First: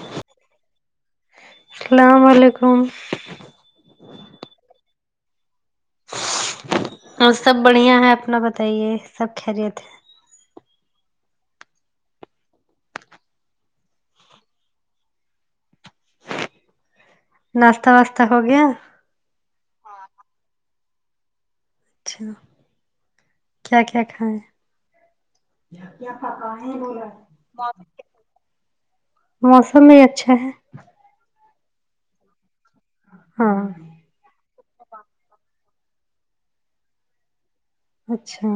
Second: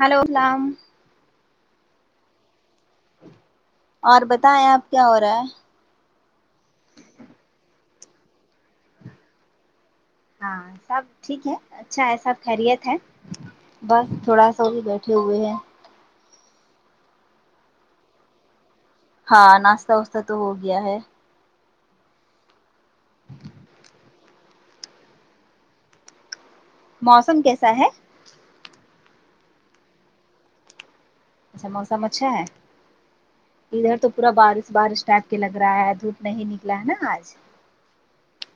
hello سلام سلام وعلیکم اور بتائیں آپ کیا ہو رہا ہے اور سب بڑھیا ہے اپنا بتائیے سب خیریت ہے ہاں سب ٹھیک ہے اچھا ہے سب خیریت ہے بس تھوڑا سا وہ بھی بیٹھے ہوئے ہیں ناشتہ واشتہ ہو گیا ہاں ناشتہ واشتہ تو ہو گیا ہے اچھا کیا کیا کھایے موسم کیسا ہے موسم بھی اچھا ہے اچھا موسم اچھا ہے ہاں ادھر تو پورا بارش بارش ٹائپ کے لگ رہا ہے دھوپ نہیں نکلا ہے آج اچھا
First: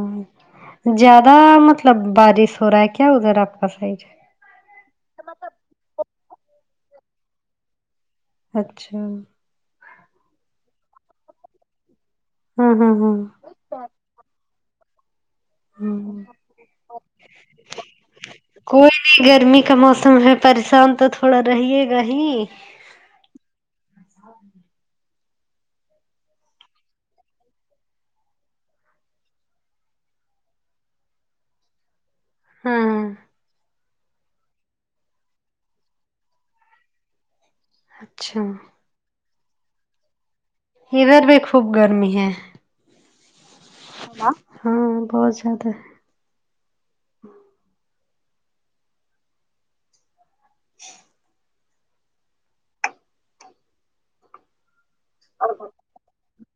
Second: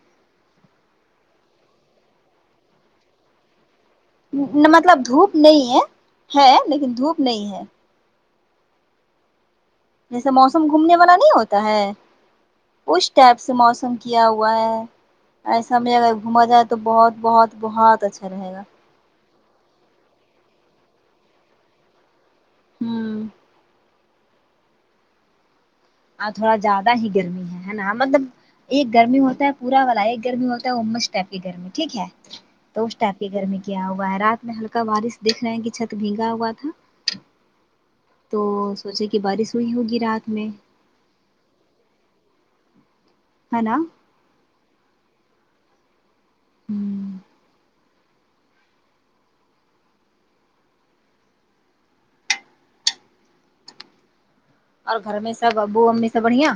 زیادہ مطلب بارش ہو رہا ہے کیا ادھر آپ کا سائڈ مطلب دھوپ نہیں ہے ہے لیکن دھوپ نہیں ہے اچھا جیسے موسم گھومنے والا نہیں ہوتا ہے ہاں اس ہاں ٹائپ سے موسم کیا ہوا ہے ایسا میں اگر ہاں گھوما جائے تو بہت بہت بہت اچھا رہے گا ابھی گرمی کا موسم ہے پریشان تو تھوڑا رہے گا ہی ہوں ہ آج تھوڑا زیادہ ہی گرمی ہے ہے نا مطلب ایک گرمی ہوتا ہے پورا والا ایک گرمی ہوتا ہے وہ مسٹفی گرمی ٹھیک ہے تو اس ہاں ٹائپ کی گرمی کیا ہوا ہے رات میں ہلکا بارش دیکھ رہے ہیں کہ چھت بھیگا ہوا تھا اچھا تو جیسے کہ بارش ہوئی ہوگی رات میں ادھر بھی خوب گرمی ہے ہے نا ہاں ہاں ان کا بہت زیادہ ہے ہوں اچھ اور گھر میں سب ابو امی سب بڑھیا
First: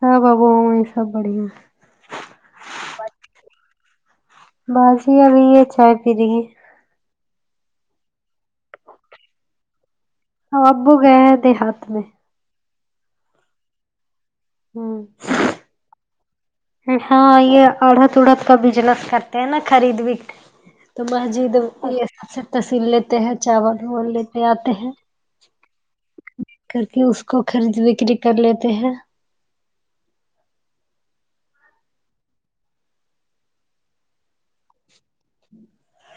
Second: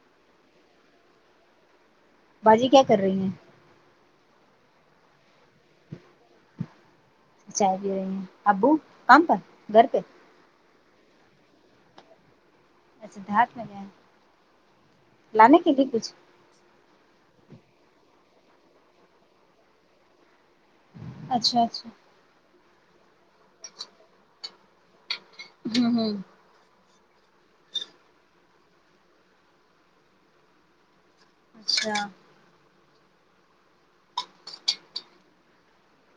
ہاں ابو امی سب بڑھیا ہے باجی کیا کر رہی ہیں باجی ابھی یہ چائے پی رہی ہے چائے بھی رہی ہیں ابو کام پر گھر پہ ہاں ابو گئے ہیں دیہات میں اچھا دیہات میں گیے ہوں لانے کے لیے کچھ ہاں یہ اڑھد اڑھد کا بجنس کرتے ہیں نا خرید بھی تو مسجد اچھا اچھا یہ سب سے تصیر لیتے ہیں چاول واول لیتے آتے ہیں ہمم ہوں کر کے اس کو خرید کر لیتے ہیں اچھا ٹھیک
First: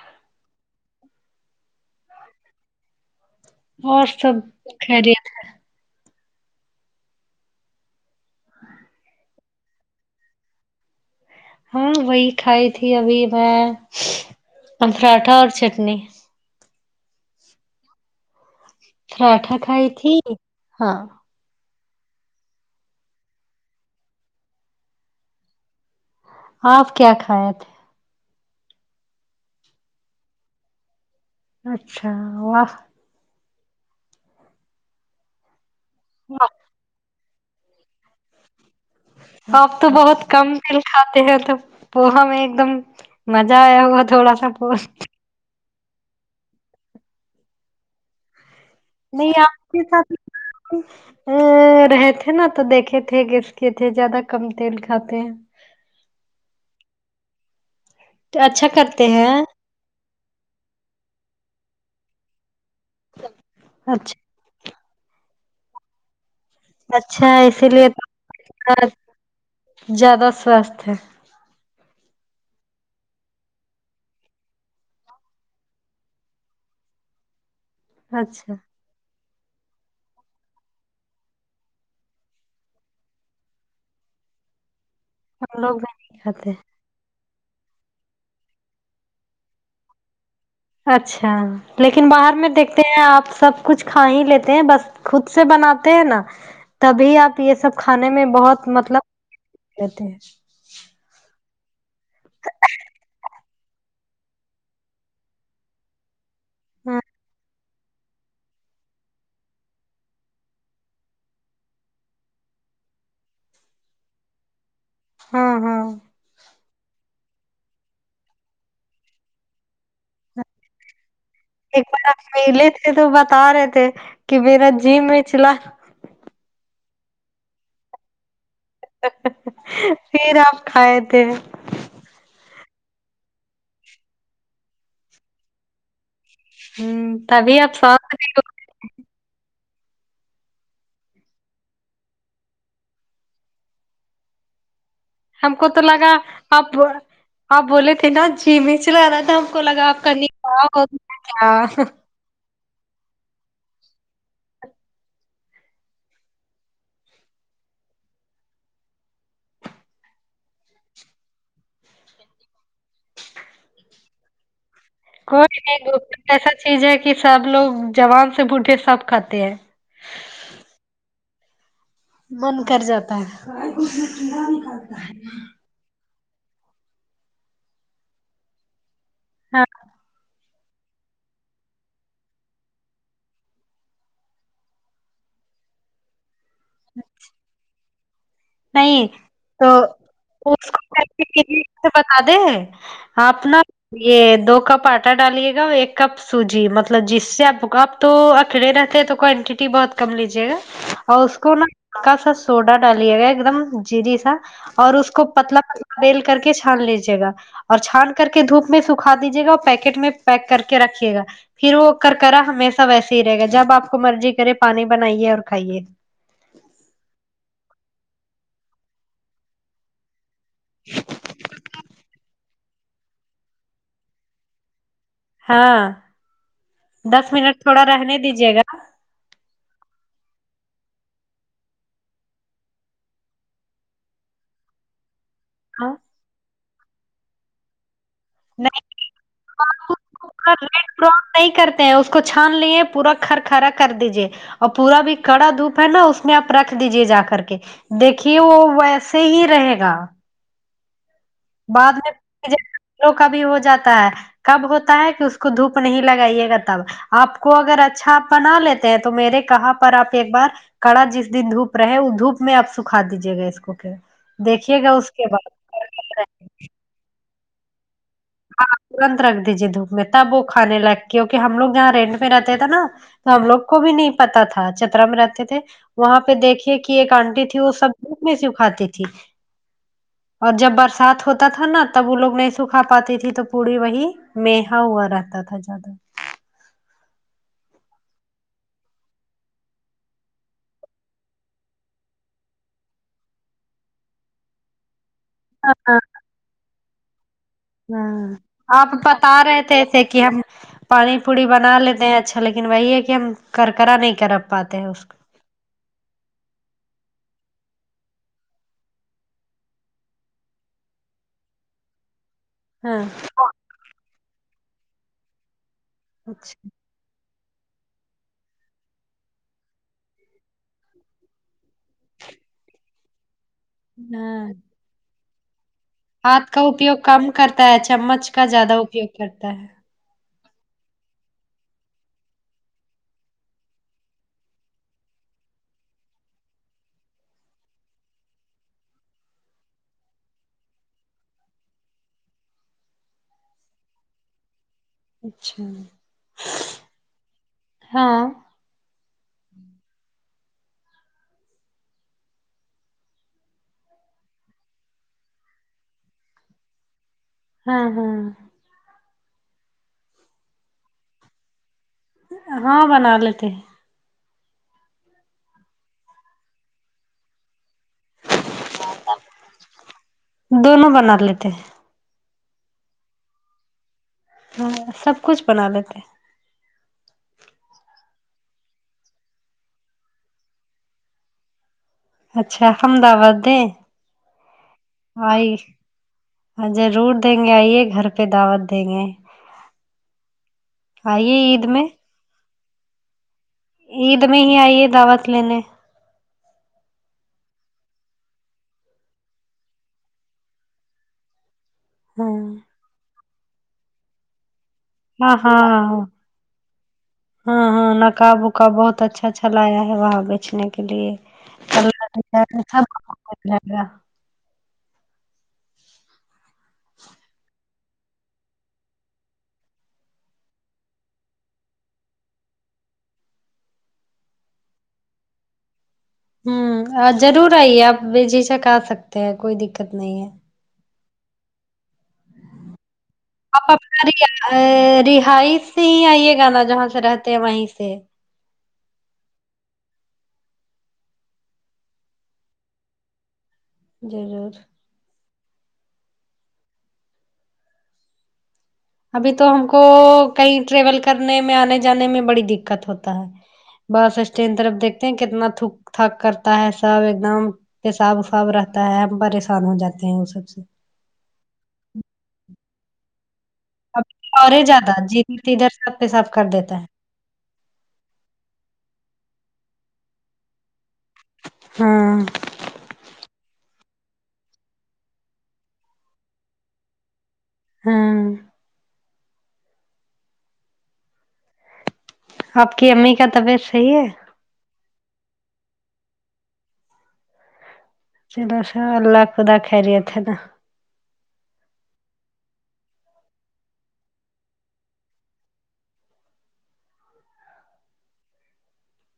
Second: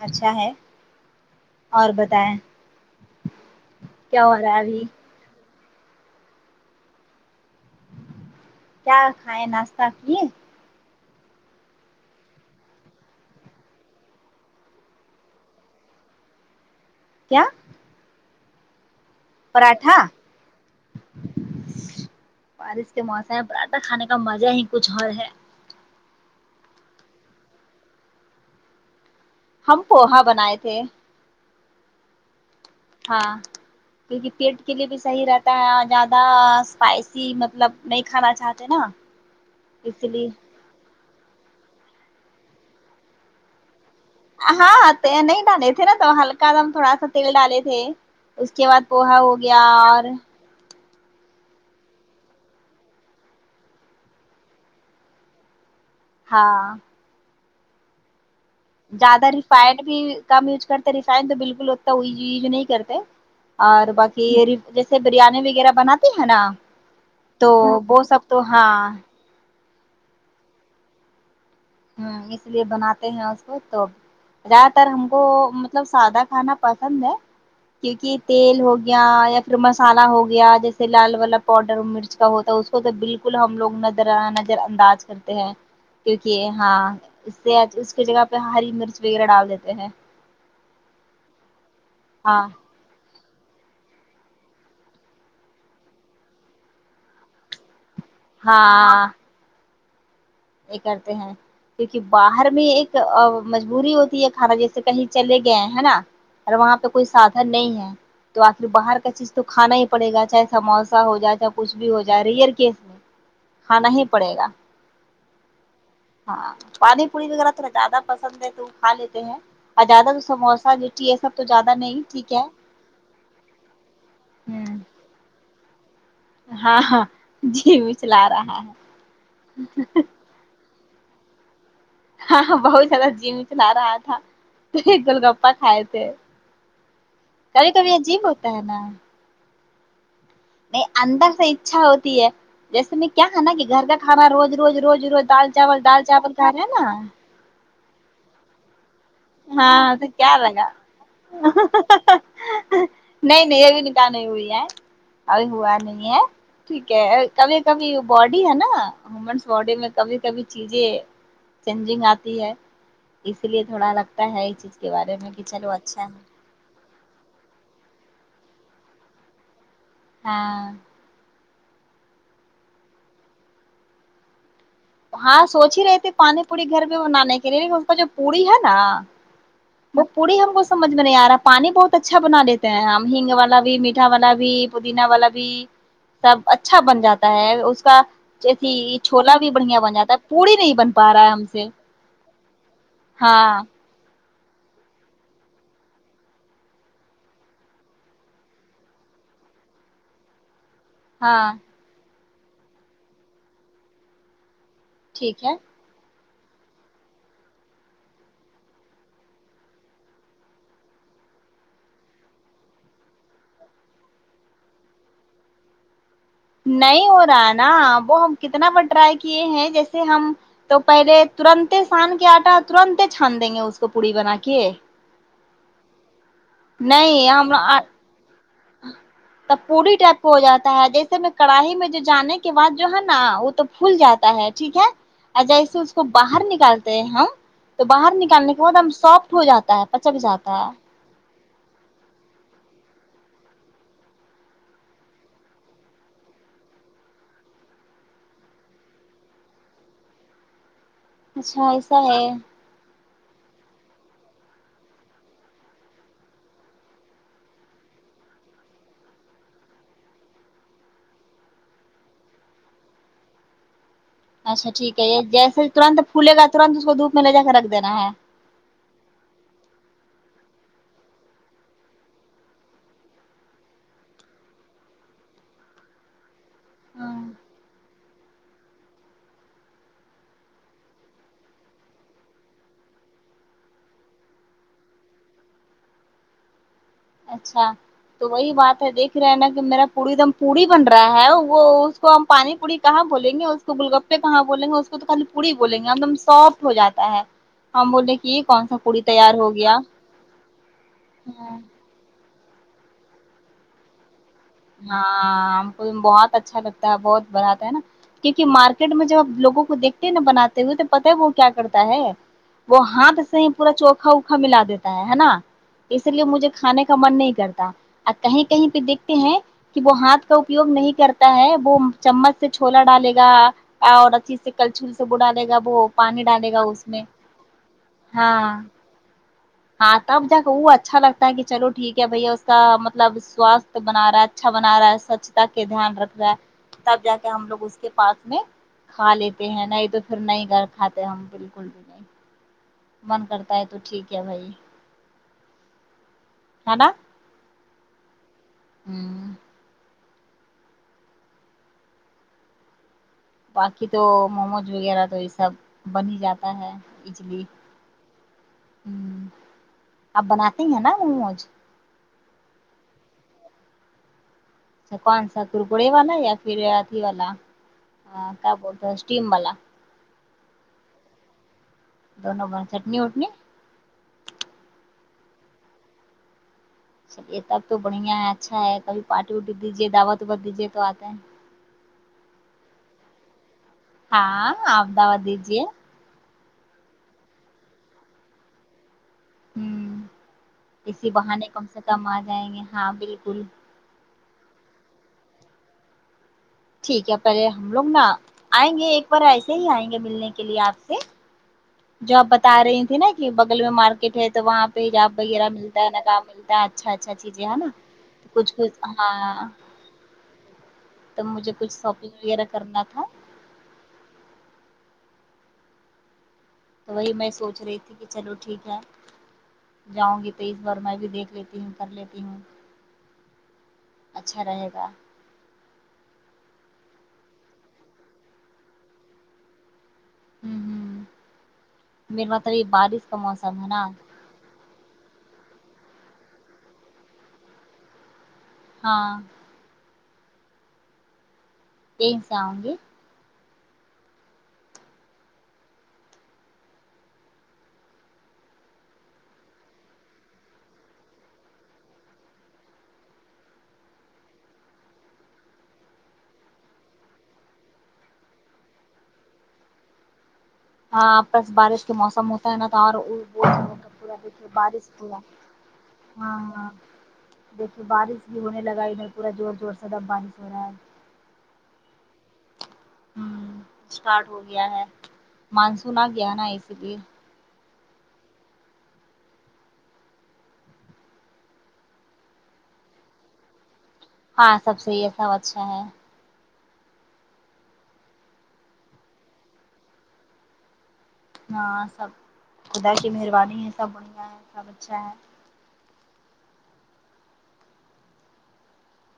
اچھا ہے اور بتائیں اور کیا ہو سب رہا ہے ابھی خیریت ہے کیا کھائے ناشتہ کیے ہاں وہی کھائی تھی ابھی میں پراٹھا اور چٹنی کیا پراٹھا کھائی تھی ہاں بارش کے موسم میں پراٹھا کھانے کا مزہ ہی کچھ اور ہے آپ کیا کھائے تھے ہم پوہا بنائے تھے اچھا واہ ہاں کیونکہ پیٹ کے لیے بھی صحیح رہتا ہے زیادہ اسپائ ای مطلب نہیں کھانا چاہتے نا باپ تو اس بہت لیے کم تل کھاتے ہیں تو پوہا میں ایک دم مزہ آیا ہوا تھوڑا سا پو ہاں تیل نہیں ڈالے تھے نا تو ہلکا دم تھوڑا سا تیل ڈالے تھے اس کے بعد پوہا نہیں ہو گیا آپ کے اور ساتھ ا رہے تھے نا تو دیکھے تھے گیس کے تھے زیادہ کم تیل کھاتے ہیں ہاں تو اچھا کرتے زیادہ ہیں ریفائنڈ بھی کم یوز کرتے ریفائنڈ تو بالکل اتا یوز نہیں کرتے اور اچھا باقی جیسے بریانی وغیرہ بناتے ہے نا اچھا تو اسی لیے وہ سب ہاں تو زیادہ سوستھ ہے ہو اس لیے بناتے ہیں اس کو تو زیادہ تر ہم کو مطلب سادہ کھانا پسند ہے کیونکہ اچھا تیل ہوگ یا یا پھر مسالہ ہو گیا جیسے لال والا پاؤڈر مرچ کا ہوتا ہے اس کو تو بال کل ہم لوگ نظر نظر انداز کر ہم لوگ جا یہ ہاں اس سے اس کی جگہ پہ ہری مرچ وغیرہ ڈال دیتے ہیں اچھا لیکن باہر ہاں میں دیکھ دیکھتے ہیں آپ سب کچھ کھا ہی لیتے ہیں بس خود سے بناتے ہیں نا تبھی آپ یہ سب کھانے میں بہت مطلب ہاں دیتے ہیں یہ کرتے ہیں کیونکہ باہر میں ایک مجبوری ہوتی ہے کھانا جیسے کہیں چلے گئے ہے نا اور وہاں پہ ہاں کوئی سادھن نہیں ہے تو آخر باہر کا چیز تو کھانا ہی پڑے گا چاہے سموسہ ہو جائے چاہے کچھ بھی ہو جائے ریئر کیسے میں کھانا ہی پڑے گا ہاں ہاں ہاں پانی پوری وغیرہ تھوڑا زیادہ پسند ہے تو وہ کھا لیتے ہیں ا زیادہ تو سموسہ مرچی یہ سب تو زیادہ ایک نہیں بار آپ ٹھیک ہے میلے تھے تو بتا رہے تھے کہ میرا ہ جی میںچلا ہاں ہاں جی میچلا رہا ہے پھر آپ کھائے تھے ہاں ہاں بہت زیادہ جی مچلا رہا تھا تو ایک گول گپا کھائے تھے ہوں تبھی کبھی آپ کبھی ساتھ عجیب نہیں ہو ہوتا ہے نا نہیں اندر سے ایچا ہوتی ہے جیسے میں کیا ہے نا کہ گھر کا کھانا روز روز روز روز دال ہم کو تو چاول دال لگا چاول کھا رہے ہیں آپ نا آپ بولے تھے نا جی مچلا را ہاں تو کیا لگا کیا نہیں نہیں ابھی نکاح نہیں ہوئی ہے ابھی ہوا نہیں ہے ٹھیک ہے کبھی کبھی باڈی ہے نا ومنس باڈی میں کبھی کبھی چیزیں چینجنگ آتی ہے اسی لیے تھوڑا لگ تا ہے یہ چیز کے بارے میں کہ کوئی چلو نہیں اچھا ہے گفتگو ایسا چیز ہے کہ سب لوگ جوان سے بوڈھے سب کھاتے ہیں ہاں من کر جاتا ہے ہاں سوچ ہی رہے تھے پانی پوری گھر میں بنانے کے لیے لن اس کا جو پوری ہے نا ہاں وہ پوری ہم کو سمجھ میں نہیں آ رہا ہے پانی بہت اچھا بنا لیتے ہیں ہم ہنگ والا بھی میٹھا والا بھی پودینہ والا بھی سب اچھا بن جاتا ہے اس کا جیسی نہیں چھولا بھی تو بڑھیا بن جاتا ہے پوڑی اس نہیں بن کو پا رہا ہے ہم سے [unintelligible] بتا دیں ہے آپ نہ ہاں یہ دو کپ آٹا ڈالیے گا اور ایک کپ سوجی مطلب جس سے آپ کو تو اکیلا رہتے تو کوانٹیٹی بہت کم لیجے گا اور اس ہاں کو نا ہکا سا سوڈا ڈالیا گیا ایک دم جری سا اور اس کو ٹھیک ہے پتلا پت ریل کر کے چھان لیجیے گا اور چھان کر کے دھوپ میں سکھا دیجیے گا اور پیکٹ میں پیک کر کے رکھیے گا پھر وہ کر کرا ہمیشہ ویسے ہی رہے گا جب آپ کو مرضی کرے پانی بنائیے اور کھائیے نہیں ہو رہا نا وہ ہم کتنا بار ٹرائی کیے ہیں جیسے ہم تو پہلے ترنت چھان کے آٹا ترنت چھان دیں گے اس کو پوری بنا کے ہاں دس نہیں منٹ ہم تھوڑا رہنے دیجیے گا [unintelligible] تب پوری ٹائپ کو ہو جاتا ہے جیسے میں کڑھائی میں جو جانے کے بعد جو ہے نا وہ تو پھول جاتا ہے ٹھیک ہے اور جیسے ہاں اس کو باہر نکالتے ہیں ہم تو باہر ن کال کرنے کے نہیں بعد سافٹ ہو جاتا ہے آپ اس پچک کو پورا جاتا ہے [unintelligible] نہیں کرتے ہیں اس کو چھان لیے پورا کھر کرا کر دیجیے اور پورا بھی کڑا دھوپ ہے نا اس میں آپ رکھ دیجے جا کر کے دیکھیے وہ ویسے ہی رہے گا اچھا بعد ایسا میں ہے [unintelligible] نظر ٹوکا کا بھی ہو جاتا ہے کب ہوتا ہے کہ اس کو دھوپ نہیں لگائیے گا تب آپ کو اگر اچھا آپ بنا لیتے ہیں تو میرے کہا پر آپ ایک بار کڑا جس دن دھوپ رہے وہ دھوپ میں آپ سکھا دیجیے گا اس کو کہ اچھا دیکھیے گا ٹھیک ہے اس یہ کے بعد جیسے ترنت پھلے گا ترنت اس کو دھوپ میں لے جا کے رکھ دینا ہے ہاں ترنت رکھ دیجے دھوپ میں تب وہ کھانے لگ کیونکہ ہم لوگ جہاں رینٹ میں رہتے تھے نا تو ہم لوگ کو بھی نہیں پتا تھا چترا میں رہتے تھے وہاں پہ دیکھ دیکھا کی ایک ہے آنٹی تھی وہ سب دھوپ میں سکھاتی تھی اور جب برسات ہوتا تھا نا تب وہ لوگ نہیں سکھا پاتے تھے تو پڑی وہی مہا ہوا رہتا تھا زیادہ اچھا تو وہی بات ہے دیکھ رہے ہیں نا کہ میرا پڑی دم پوڑی بن رہا ہے وہ تو ہم پانی پوڑی کہاں بولیں گے اس کو گولگپے کہاں بولیں گے اس کو تو خالی پوری بولیں گے ہاں ایک دم سافٹ ہو جاتا ہے ہم بولے کہ ہاں یہ کون سا آپ پوڑی بتا تیار ہو رہے تھے گیا ایسے کہ ہم پانی پوڑی ہاں بنا لیتے ہیں اچھا اچھا لیکن وہی ہے کہ ہم کرکرا نہیں کرب ہاں ہم کو بہت اچھا لگتا ہے بہت بڑاتا ہے نا کیونکہ مارکیٹ میں جب آب لوگوں کو دیکھتے ہیں نا بناتے ہوئے تو پتاہ ہے وہ کیا کرتا ہے وہ ہاں ہاتھ سے ہی پورا چوکھا اوکھا ملا دیتا ہے نا اسی لیے مجھے اچھا کھانے کا من نہیں کرتا آ کہیں کہیں پہ دیکھتے ہیں کہ وہ ہاتھ کا اپیوگ نہیں کرتا ہے وہ چمچ سے چھولا ڈالے گا اور اچھی ہاں سے کلچھل سے بلاا دے گا وہ پانی ہاتھ ڈالے کا گا اس اپیوگ میں کم کرتا ہے چمچ کا ہاں زیادہ اپیوگ کرتا ہے ہاں تب جکا وہ اچھا لگتا ہے کہ چلو ٹھیک ہے بھیا اس کا مطلب سوستھ بنا رہا ہے اچھا بنا رہا ہے سوچھتا کے دھیان رکھ رہا ہے تب جا کے ہم لوگ اس کے پاس میں کھالیتے ہیں نہ تو پھر نہیں گھر کھاتے ہم بالکل بھی نہیں من کرتا ہے تو ٹھیک ہے بھائی اچھا ہے نا ہاں ہوں باقی تو موموز وغیرہ تو یہ سب بن ہی جاتا ہے ایزلی ہاں ہاں ہمم اب بناتے ہی ہیں نا مو موج ہاں بنا لیتے ہیں کونسا گرکڑے والا یا پھر اسی وی والا کیا بولتا اسٹیم والا دونوں بنا لیتے ہے دونوں ب چٹنی وٹنی ہاں سب کچھ بنا لیتے ہیں یہ سب تو بڑھیا ہے اچھا ہے کبھی پارٹی وٹی دیجیے دعوت واوت دیجیے تو آتا ہے اچھا ہم دعوت دیں ہاں اپ دعوت دیجیے ہاں جرور دیں گے آئیے گھر پہ دعوت دیں گے ہوں اسی آئیے بہانے کم عید سے میں کم آ جائیں گے ہاں بالکل عید میں ہی آئی ہے دعوت لینے ٹھیک ہے پہلے ہم لوگ نا آئیں گے ایک بار ایسے ہی آئیں گے ملنے کے لیے آپ سے جو آپ ہاں بتا رہی تھی نا کہ بغل میں مارکیٹ ہے تو وہاں پہ پ جاب ہاں وغیرہ ملتا ہے نہ ہاں کام ملتا ہے اچھا اچھا چیزیں ہے نا کچھ کچھ تو اچھا ہاں اچھا لایا ہے وہاں بیچنے کے لیے تو مجھے کچھ شاپنگ کلر وغیرہ کرنا تھا [unintelligible] [unintelligible] تو وہی میں سوچ رہی کہ ٹھیک ہے چلو ٹھیک ہے جاؤں گی تو اس بار میں بھی دیکھ لیتی ہوں کر لیتی ہوں اچھا رہے گا ام ضرور آئیے آپ بیجھجک آ سکتے ہیں کوئی دقت نہیں ہے ہوں ہوں میرے پاس ابھی بارش کا موسم ہے آپ نا اپنا ریا رہائش سے ہی آئیے گانا جہاں سے رہتے ہیں وہیں سے ہاں [unintelligible] ضرور ابھی تو ہم کو کہیں ٹریول کرنے میں آنے جانے میں بڑی دقت ہوتا ہے بس اسٹینڈ طرف دیکھتے ہیں کتنا تھوک تھک کرتا ہے سب ایک دم پیساب وفااب رہتا ہے ہم پریشان ہو جاتے ہیں وہ سب سے ہاں بس بارش کے موسم ہوتا ہے نا تو اور ور اب اور ہی زیادہ جدھر تدھر سب پیساب ہاں کر ہاں دیتا ہے دیکھیے بارش بھی ہونے لگا ادھر پورا زور زور سے اب بارش ہو رہا ہے ہاں ہوں اسٹارٹ ہو گیا ہے مانسون آ گیا نا اسی لیے ہاں آپ کی امی کا طبیعت صحیح ہے ہاں سب صحیح ہے سب اچھے ہیں چلو سب اللہ خدا خیریت ہے نا ہاں سب خدا کی مہربانی ہے سب بڑھیا ہے سب اچھا ہے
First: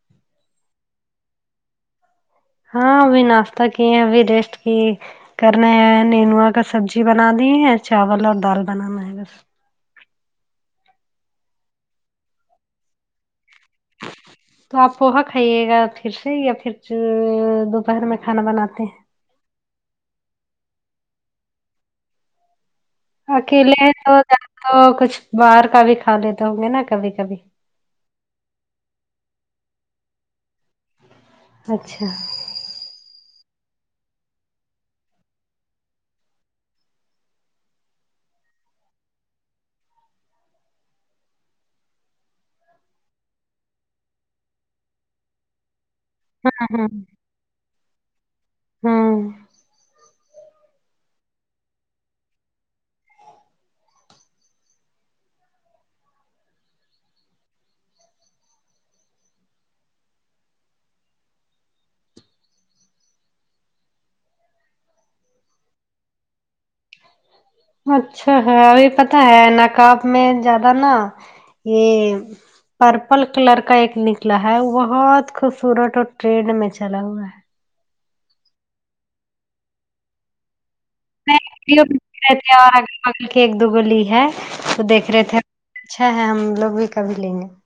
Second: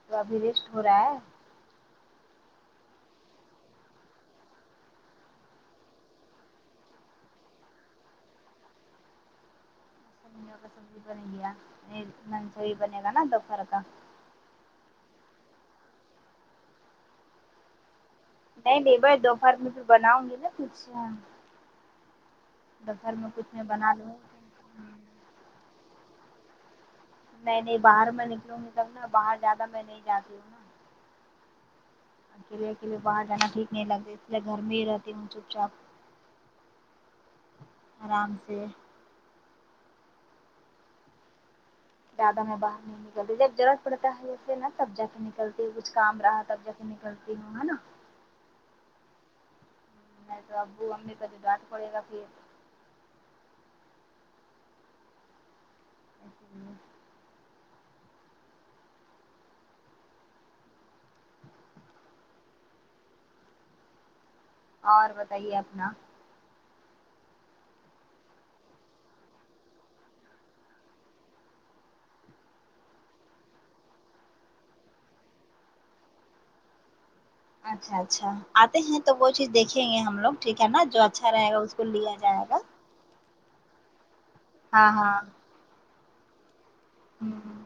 تو ابھی ریسٹ ہو رہا ہے ہاں ابھی ناشتہ کیے ہیں ابھی ریسٹ کیے کرنا ہے نینوا کا سبزی بنا دی ہے چاول اور دال بنانا ہے بس کا سبزی بنے گیا منچوری بنے گا نا دوپہر کا تو آپ پوہا کھائیے گا پھر سے یا پھر [unintelligible] دوپہر میں کھانا نہیں بناتے نہیں بائی دوپہر میں تو بناؤں گی نا کچھ جب گھر میں کچھ میں بنا لو اور کچھ باہر کا بھی کھا لیتے ہوں گے نا کبھی کبھی نہیں نہیں باہر میں نکلوں گی تب نا باہر زیادہ میں نہیں جاتی ہوں نا اچھا اکیلے اکیلے باہر جانا ٹھیک نہیں لگتا اس لیے گھر میں ہی رہتی ہوں چپ چاب آرام سے زیادہ میں باہر نہیں نکلتی جب ضرورت پڑتا ہے اسے نا تب جاتی میں غلطی کچھ کام رہا تب جا کے ہاں نکلتی ہوں ہے نا ہوں نہیں تو ابو امی کا جو ڈانٹ پڑے گا پھر اور بتائیے اپنا اچھا ہے ہمیں پتہ ہے نقاب میں زیادہ نا یہ پرپل کلر کا ایک نکلا ہے وہ بہت خوبصورت اور ٹرینڈ میں چلا ہوا ہے اچھا اچھا آتے ہیں تو وہ چیز دیکھیں گے ہم لوگ ٹھیک ہے نا جو اچھا رہے گا اس کو لیا جائے گا پل کی ایک دو گلی ہے تو ہاں دیکھ ہاں رہے تھے اچھا ہے ہم لوگ بھی کبھی لیں گے ہ